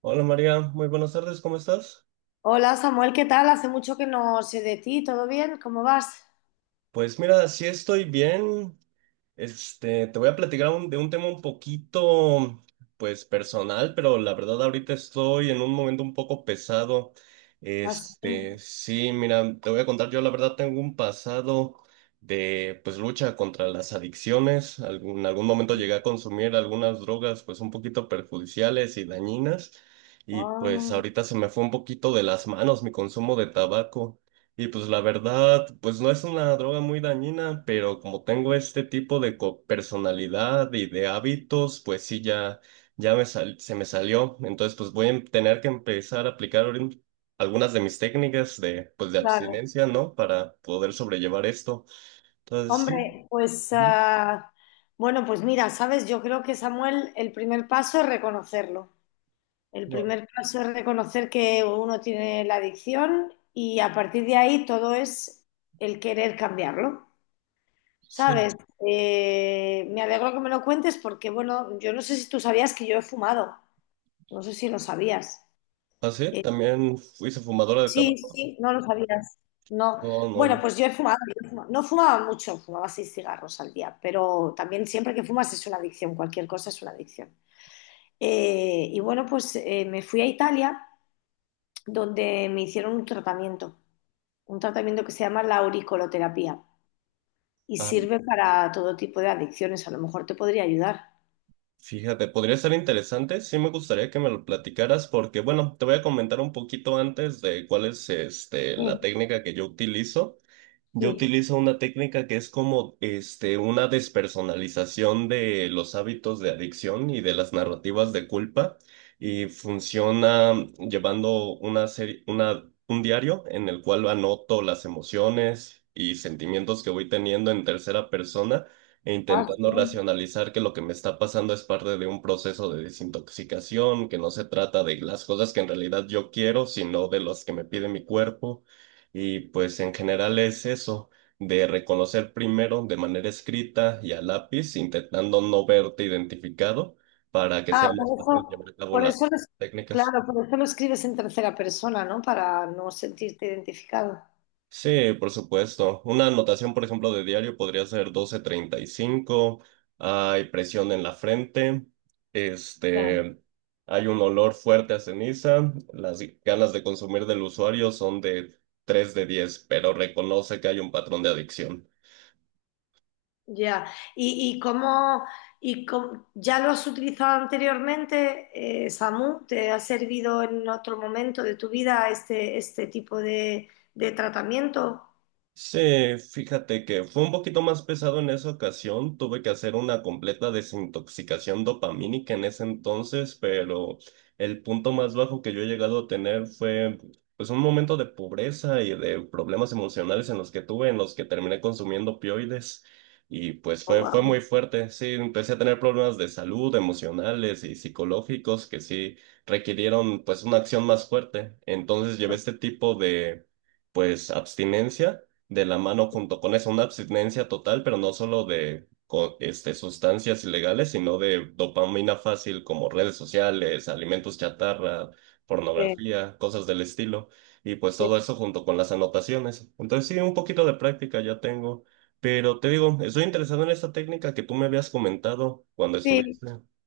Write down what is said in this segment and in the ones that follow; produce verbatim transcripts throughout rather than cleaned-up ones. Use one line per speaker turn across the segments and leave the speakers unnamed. Hola María, muy buenas tardes, ¿cómo estás?
Hola Samuel, ¿qué tal? Hace mucho que no sé de ti, ¿todo bien? ¿Cómo vas?
Pues mira, sí estoy bien. Este, te voy a platicar un- de un tema un poquito, pues personal, pero la verdad ahorita estoy en un momento un poco pesado. Este,
Así.
sí, mira, te voy a contar, yo la verdad tengo un pasado de, pues, lucha contra las adicciones. Algún- en algún momento llegué a consumir algunas drogas, pues, un poquito perjudiciales y dañinas. Y pues
Ah,
ahorita se me fue un poquito de las manos mi consumo de tabaco. Y pues la verdad, pues no es una droga muy dañina, pero como tengo este tipo de co- personalidad y de hábitos, pues sí, ya, ya me sal- se me salió. Entonces, pues voy a tener que empezar a aplicar ahorita algunas de mis técnicas de, pues, de
claro.
abstinencia, ¿no? Para poder sobrellevar esto. Entonces, sí.
Hombre, pues
Ujú.
ah, bueno, pues mira, sabes, yo creo que Samuel, el primer paso es reconocerlo. El
No,
primer paso es reconocer que uno tiene la adicción y a partir de ahí todo es el querer cambiarlo.
sí.
¿Sabes? Eh, me alegro que me lo cuentes porque, bueno, yo no sé si tú sabías que yo he fumado. No sé si lo sabías.
¿Ah, sí? ¿También fuiste fumadora de
Sí,
tabaco?
sí, no lo sabías. No.
No,
Bueno,
no.
pues yo he fumado, yo he fumado. No fumaba mucho, fumaba seis cigarros al día, pero también siempre que fumas es una adicción, cualquier cosa es una adicción. Eh, y bueno, pues eh, me fui a Italia donde me hicieron un tratamiento, un tratamiento que se llama la auricoloterapia y
Ah,
sirve para todo tipo de adicciones. A lo mejor te podría ayudar.
fíjate, podría ser interesante. Sí me gustaría que me lo platicaras porque, bueno, te voy a comentar un poquito antes de cuál es este,
Sí,
la técnica que yo utilizo. Yo
sí.
utilizo una técnica que es como este, una despersonalización de los hábitos de adicción y de las narrativas de culpa y funciona llevando una serie, una, un diario en el cual anoto las emociones y sentimientos que voy teniendo en tercera persona e
Ah,
intentando
sí.
racionalizar que lo que me está pasando es parte de un proceso de desintoxicación, que no se trata de las cosas que en realidad yo quiero, sino de las que me pide mi cuerpo. Y pues en general es eso, de reconocer primero de manera escrita y a lápiz, intentando no verte identificado para que
Ah,
sea
por
más fácil llevar
eso,
a cabo
por
las
eso lo es-
técnicas.
Claro, por eso lo escribes en tercera persona, ¿no? Para no sentirte identificado.
Sí, por supuesto. Una anotación, por ejemplo, de diario podría ser doce treinta y cinco. Hay presión en la frente,
Ya,
este, hay un olor fuerte a ceniza, las ganas de consumir del usuario son de tres de diez, pero reconoce que hay un patrón de adicción.
ya. ¿Y, y cómo, y cómo- ya lo has utilizado anteriormente, eh, Samu? ¿Te ha servido en otro momento de tu vida este, este tipo de, de tratamiento?
Sí, fíjate que fue un poquito más pesado en esa ocasión. Tuve que hacer una completa desintoxicación dopamínica en ese entonces, pero el punto más bajo que yo he llegado a tener fue pues un momento de pobreza y de problemas emocionales en los que tuve, en los que terminé consumiendo opioides y pues
Oh,
fue fue muy
wow.
fuerte. Sí, empecé a tener problemas de salud, emocionales y psicológicos que sí requirieron pues una acción más fuerte. Entonces llevé este tipo de pues abstinencia de la mano junto con eso, una abstinencia total, pero no solo de co- este, sustancias ilegales, sino de dopamina fácil como redes sociales, alimentos chatarra,
Sí,
pornografía, cosas del estilo, y pues todo
sí.
eso junto con las anotaciones. Entonces sí, un poquito de práctica ya tengo, pero te digo, estoy interesado en esta técnica que tú me habías comentado cuando
Sí,
estuviste.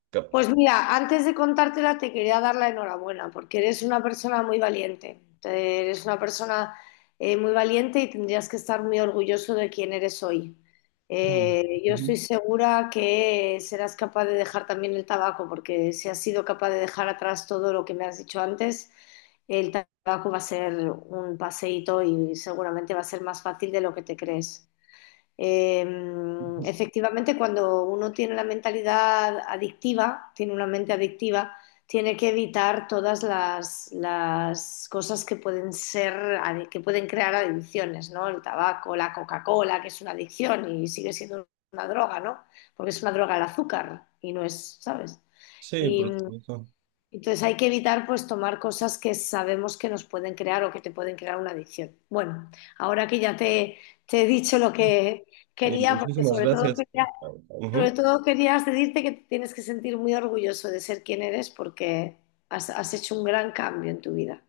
cap-
pues mira, antes de contártela te quería dar la enhorabuena porque eres una persona muy valiente. Te- Eres una persona eh, muy valiente y tendrías que estar muy orgulloso de quién eres hoy.
Ah,
Eh, yo
ujú.
estoy segura que serás capaz de dejar también el tabaco porque si has sido capaz de dejar atrás todo lo que me has dicho antes, el tabaco va a ser un paseíto y seguramente va a ser más fácil de lo que te crees. Eh, Efectivamente, cuando uno tiene la mentalidad adictiva, tiene una mente adictiva, tiene que evitar todas las, las cosas que pueden ser, que pueden crear adicciones, ¿no? El tabaco, la Coca-Cola, que es una adicción y sigue siendo una droga, ¿no? Porque es una droga el azúcar y no es, ¿sabes?
Sí,
Y
por supuesto.
entonces hay que evitar pues tomar cosas que sabemos que nos pueden crear o que te pueden crear una adicción. Bueno, ahora que ya te, te he dicho lo que
Y
quería, porque
muchísimas
sobre todo
gracias.
quería, sobre
Ujú.
todo quería decirte que te tienes que sentir muy orgulloso de ser quien eres porque has, has hecho un gran cambio en tu vida.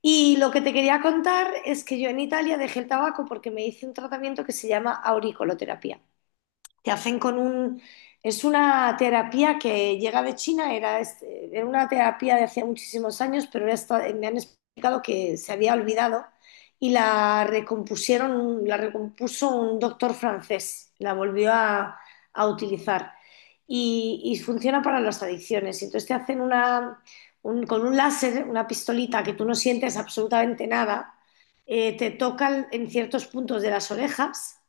Y lo que te quería contar es que yo en Italia dejé el tabaco porque me hice un tratamiento que se llama auriculoterapia. Te hacen con un… Es una terapia que llega de China, era, este- era una terapia de hacía muchísimos años, pero era esta- me han explicado que se había olvidado y la recompusieron, la recompuso un doctor francés, la volvió a, a utilizar y, y funciona para las adicciones. Y entonces te hacen una, un- con un láser, una pistolita que tú no sientes absolutamente nada, eh, te tocan en ciertos puntos de las orejas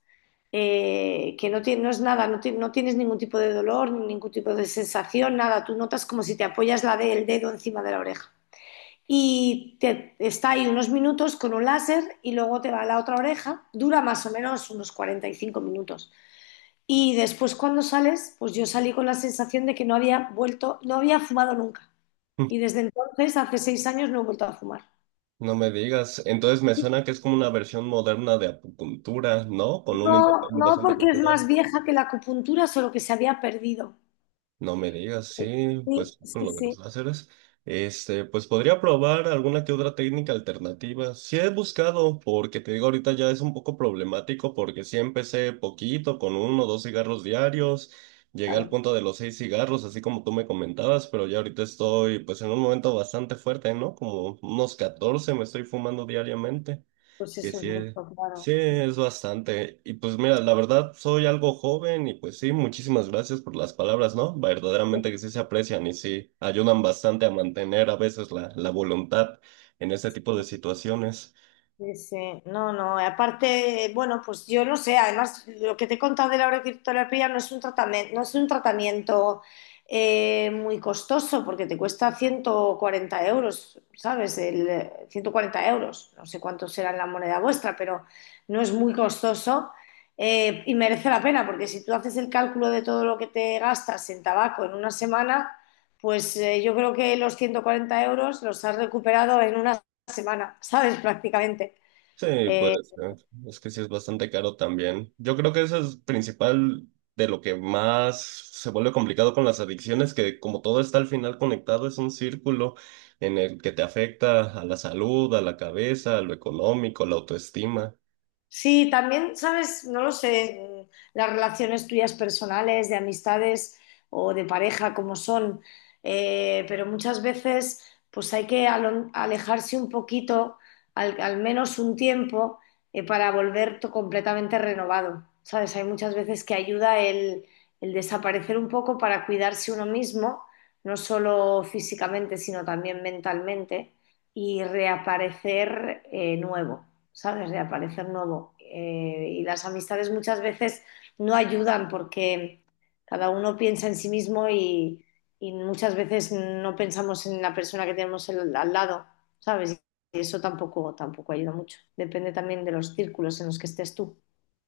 eh, que no, tiene- no es nada, no, ti- no tienes ningún tipo de dolor, ningún tipo de sensación, nada. Tú notas como si te apoyas la de, el dedo encima de la oreja. Y te, está ahí unos minutos con un láser y luego te va a la otra oreja. Dura más o menos unos cuarenta y cinco minutos. Y después cuando sales, pues yo salí con la sensación de que no había vuelto, no había fumado nunca. Y desde entonces, hace seis años, no he vuelto a fumar.
No me digas. Entonces me suena que es como una versión moderna de acupuntura, ¿no? Con un
No,
intercambio
no
bastante
porque es más
cultural.
vieja que la acupuntura, solo que se había perdido.
No me digas, sí,
Sí,
pues con
sí,
lo de los
sí,
láseres. Este, pues podría probar alguna que otra técnica alternativa. Sí he buscado, porque te digo, ahorita ya es un poco problemático, porque sí empecé poquito, con uno o dos cigarros diarios. Llegué al
claro.
punto de los seis cigarros, así como tú me comentabas, pero ya ahorita estoy, pues en un momento bastante fuerte, ¿no? Como unos catorce me estoy fumando diariamente.
Pues
Que
eso es
sí
mucho,
es,
claro.
sí es bastante. Y pues mira, la verdad soy algo joven y pues sí, muchísimas gracias por las palabras, ¿no?
Sí,
Verdaderamente que sí se aprecian y sí ayudan bastante a mantener a veces la, la voluntad en este tipo de situaciones.
sí, sí. No, no. Aparte, bueno, pues yo no sé. Además, lo que te he contado de la auriculoterapia no es un tratamiento, no es un tratamiento eh, muy costoso porque te cuesta ciento cuarenta euros, ¿sabes? El, eh, ciento cuarenta euros. No sé cuánto será en la moneda vuestra, pero no es muy costoso eh, y merece la pena porque si tú haces el cálculo de todo lo que te gastas en tabaco en una semana, pues eh, yo creo que los ciento cuarenta euros los has recuperado en una semana, ¿sabes? Prácticamente.
Sí,
Eh,
puede ser. Es que sí es bastante caro también. Yo creo que eso es principal de lo que más se vuelve complicado con las adicciones, que como todo está al final conectado, es un círculo en el que te afecta a la salud, a la cabeza, a lo económico, a la autoestima.
Sí, también, sabes, no lo sé, mm, las relaciones tuyas personales, de amistades o de pareja, como son, eh, pero muchas veces pues hay que alo- alejarse un poquito, al, al menos un tiempo, eh, para volver to- completamente renovado. Sabes, hay muchas veces que ayuda el, el desaparecer un poco para cuidarse uno mismo, no solo físicamente, sino también mentalmente, y reaparecer eh, nuevo. ¿Sabes? De aparecer nuevo. Eh, y las amistades muchas veces no ayudan porque cada uno piensa en sí mismo y, y muchas veces no pensamos en la persona que tenemos el- al lado, ¿sabes? Y eso tampoco, tampoco ayuda mucho. Depende también de los círculos en los que estés tú.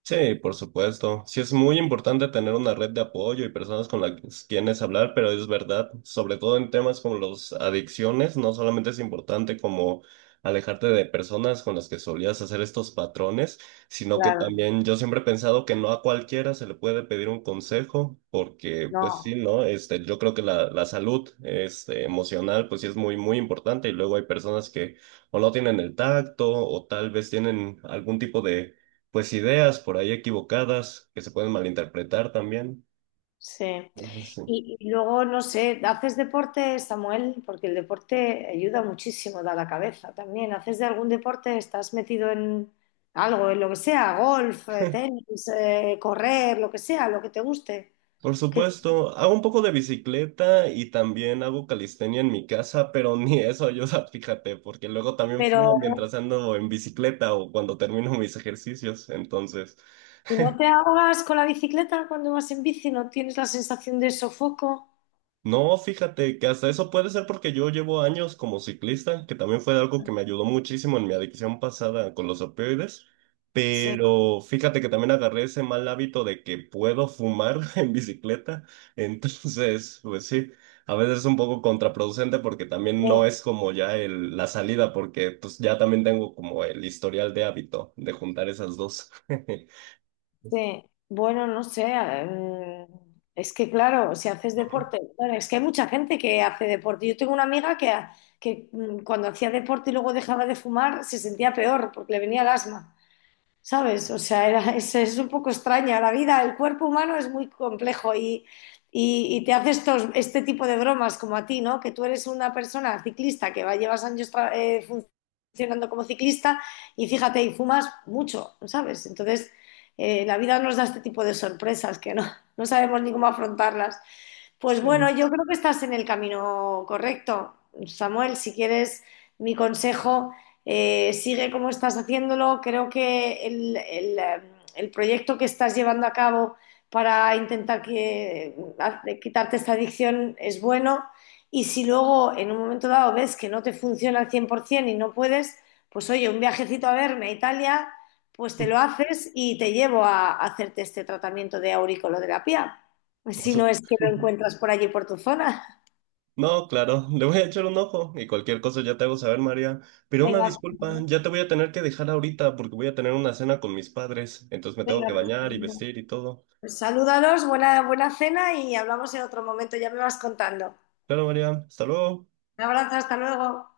Sí, por supuesto. Sí, es muy importante tener una red de apoyo y personas con las quienes hablar, pero es verdad, sobre todo en temas como las adicciones, no solamente es importante como alejarte de personas con las que solías hacer estos patrones, sino que
Claro,
también yo siempre he pensado que no a cualquiera se le puede pedir un consejo, porque pues sí,
no.
¿no? Este, yo creo que la, la salud, este, emocional, pues sí es muy, muy importante y luego hay personas que o no tienen el tacto o tal vez tienen algún tipo de pues ideas por ahí equivocadas que se pueden malinterpretar también.
Sí.
Entonces, sí.
Y, y luego, no sé, ¿haces deporte, Samuel? Porque el deporte ayuda muchísimo, da la cabeza también. ¿Haces de algún deporte? ¿Estás metido en algo, en lo que sea, golf, eh, tenis, eh, correr, lo que sea, lo que te guste?
Por
Que-
supuesto, hago un poco de bicicleta y también hago calistenia en mi casa, pero ni eso ayuda, fíjate, porque luego también fumo
pero
mientras ando en bicicleta o cuando termino mis ejercicios. Entonces,
si no te ahogas con la bicicleta cuando vas en bici, no tienes la sensación de sofoco.
no, fíjate que hasta eso puede ser porque yo llevo años como ciclista, que también fue algo que me ayudó muchísimo en mi adicción pasada con los opioides,
Sí.
pero fíjate que también agarré ese mal hábito de que puedo fumar en bicicleta, entonces, pues sí, a veces es un poco contraproducente porque también no es como ya el, la salida, porque pues ya también tengo como el historial de hábito de juntar esas dos.
Sí, bueno, no sé, eh, mm, es que claro, si haces deporte, claro, es que hay mucha gente que hace deporte. Yo tengo una amiga que, ha- que mm, cuando hacía deporte y luego dejaba de fumar se sentía peor porque le venía el asma. ¿Sabes? O sea, era- es, es un poco extraña la vida. El cuerpo humano es muy complejo y, y- y te hace estos, este tipo de bromas como a ti, ¿no? Que tú eres una persona ciclista que va, llevas años tra- eh, fun- funcionando como ciclista y fíjate, y fumas mucho, ¿sabes? Entonces, eh, la vida nos da este tipo de sorpresas que no, no sabemos ni cómo afrontarlas. Pues bueno,
Sí,
yo creo que estás en el camino correcto. Samuel, si quieres mi consejo, eh, sigue como estás haciéndolo. Creo que el, el, eh, el proyecto que estás llevando a cabo para intentar que, ha- quitarte esta adicción es bueno. Y si luego en un momento dado ves que no te funciona al cien por ciento y no puedes, pues oye, un viajecito a verme a Italia, pues te lo haces y te llevo a, a hacerte este tratamiento de auriculoterapia. Pues
por
si no
eso.
es que lo encuentras por allí, por tu zona.
No, claro, le voy a echar un ojo y cualquier cosa ya te hago saber, María. Pero una
Venga,
disculpa, ya te voy a tener que dejar ahorita porque voy a tener una cena con mis padres, entonces me tengo que
venga, pues,
bañar y vestir y todo.
pues salúdalos, buena, buena cena y hablamos en otro momento, ya me vas contando.
Claro, María, hasta luego.
Un abrazo, hasta luego.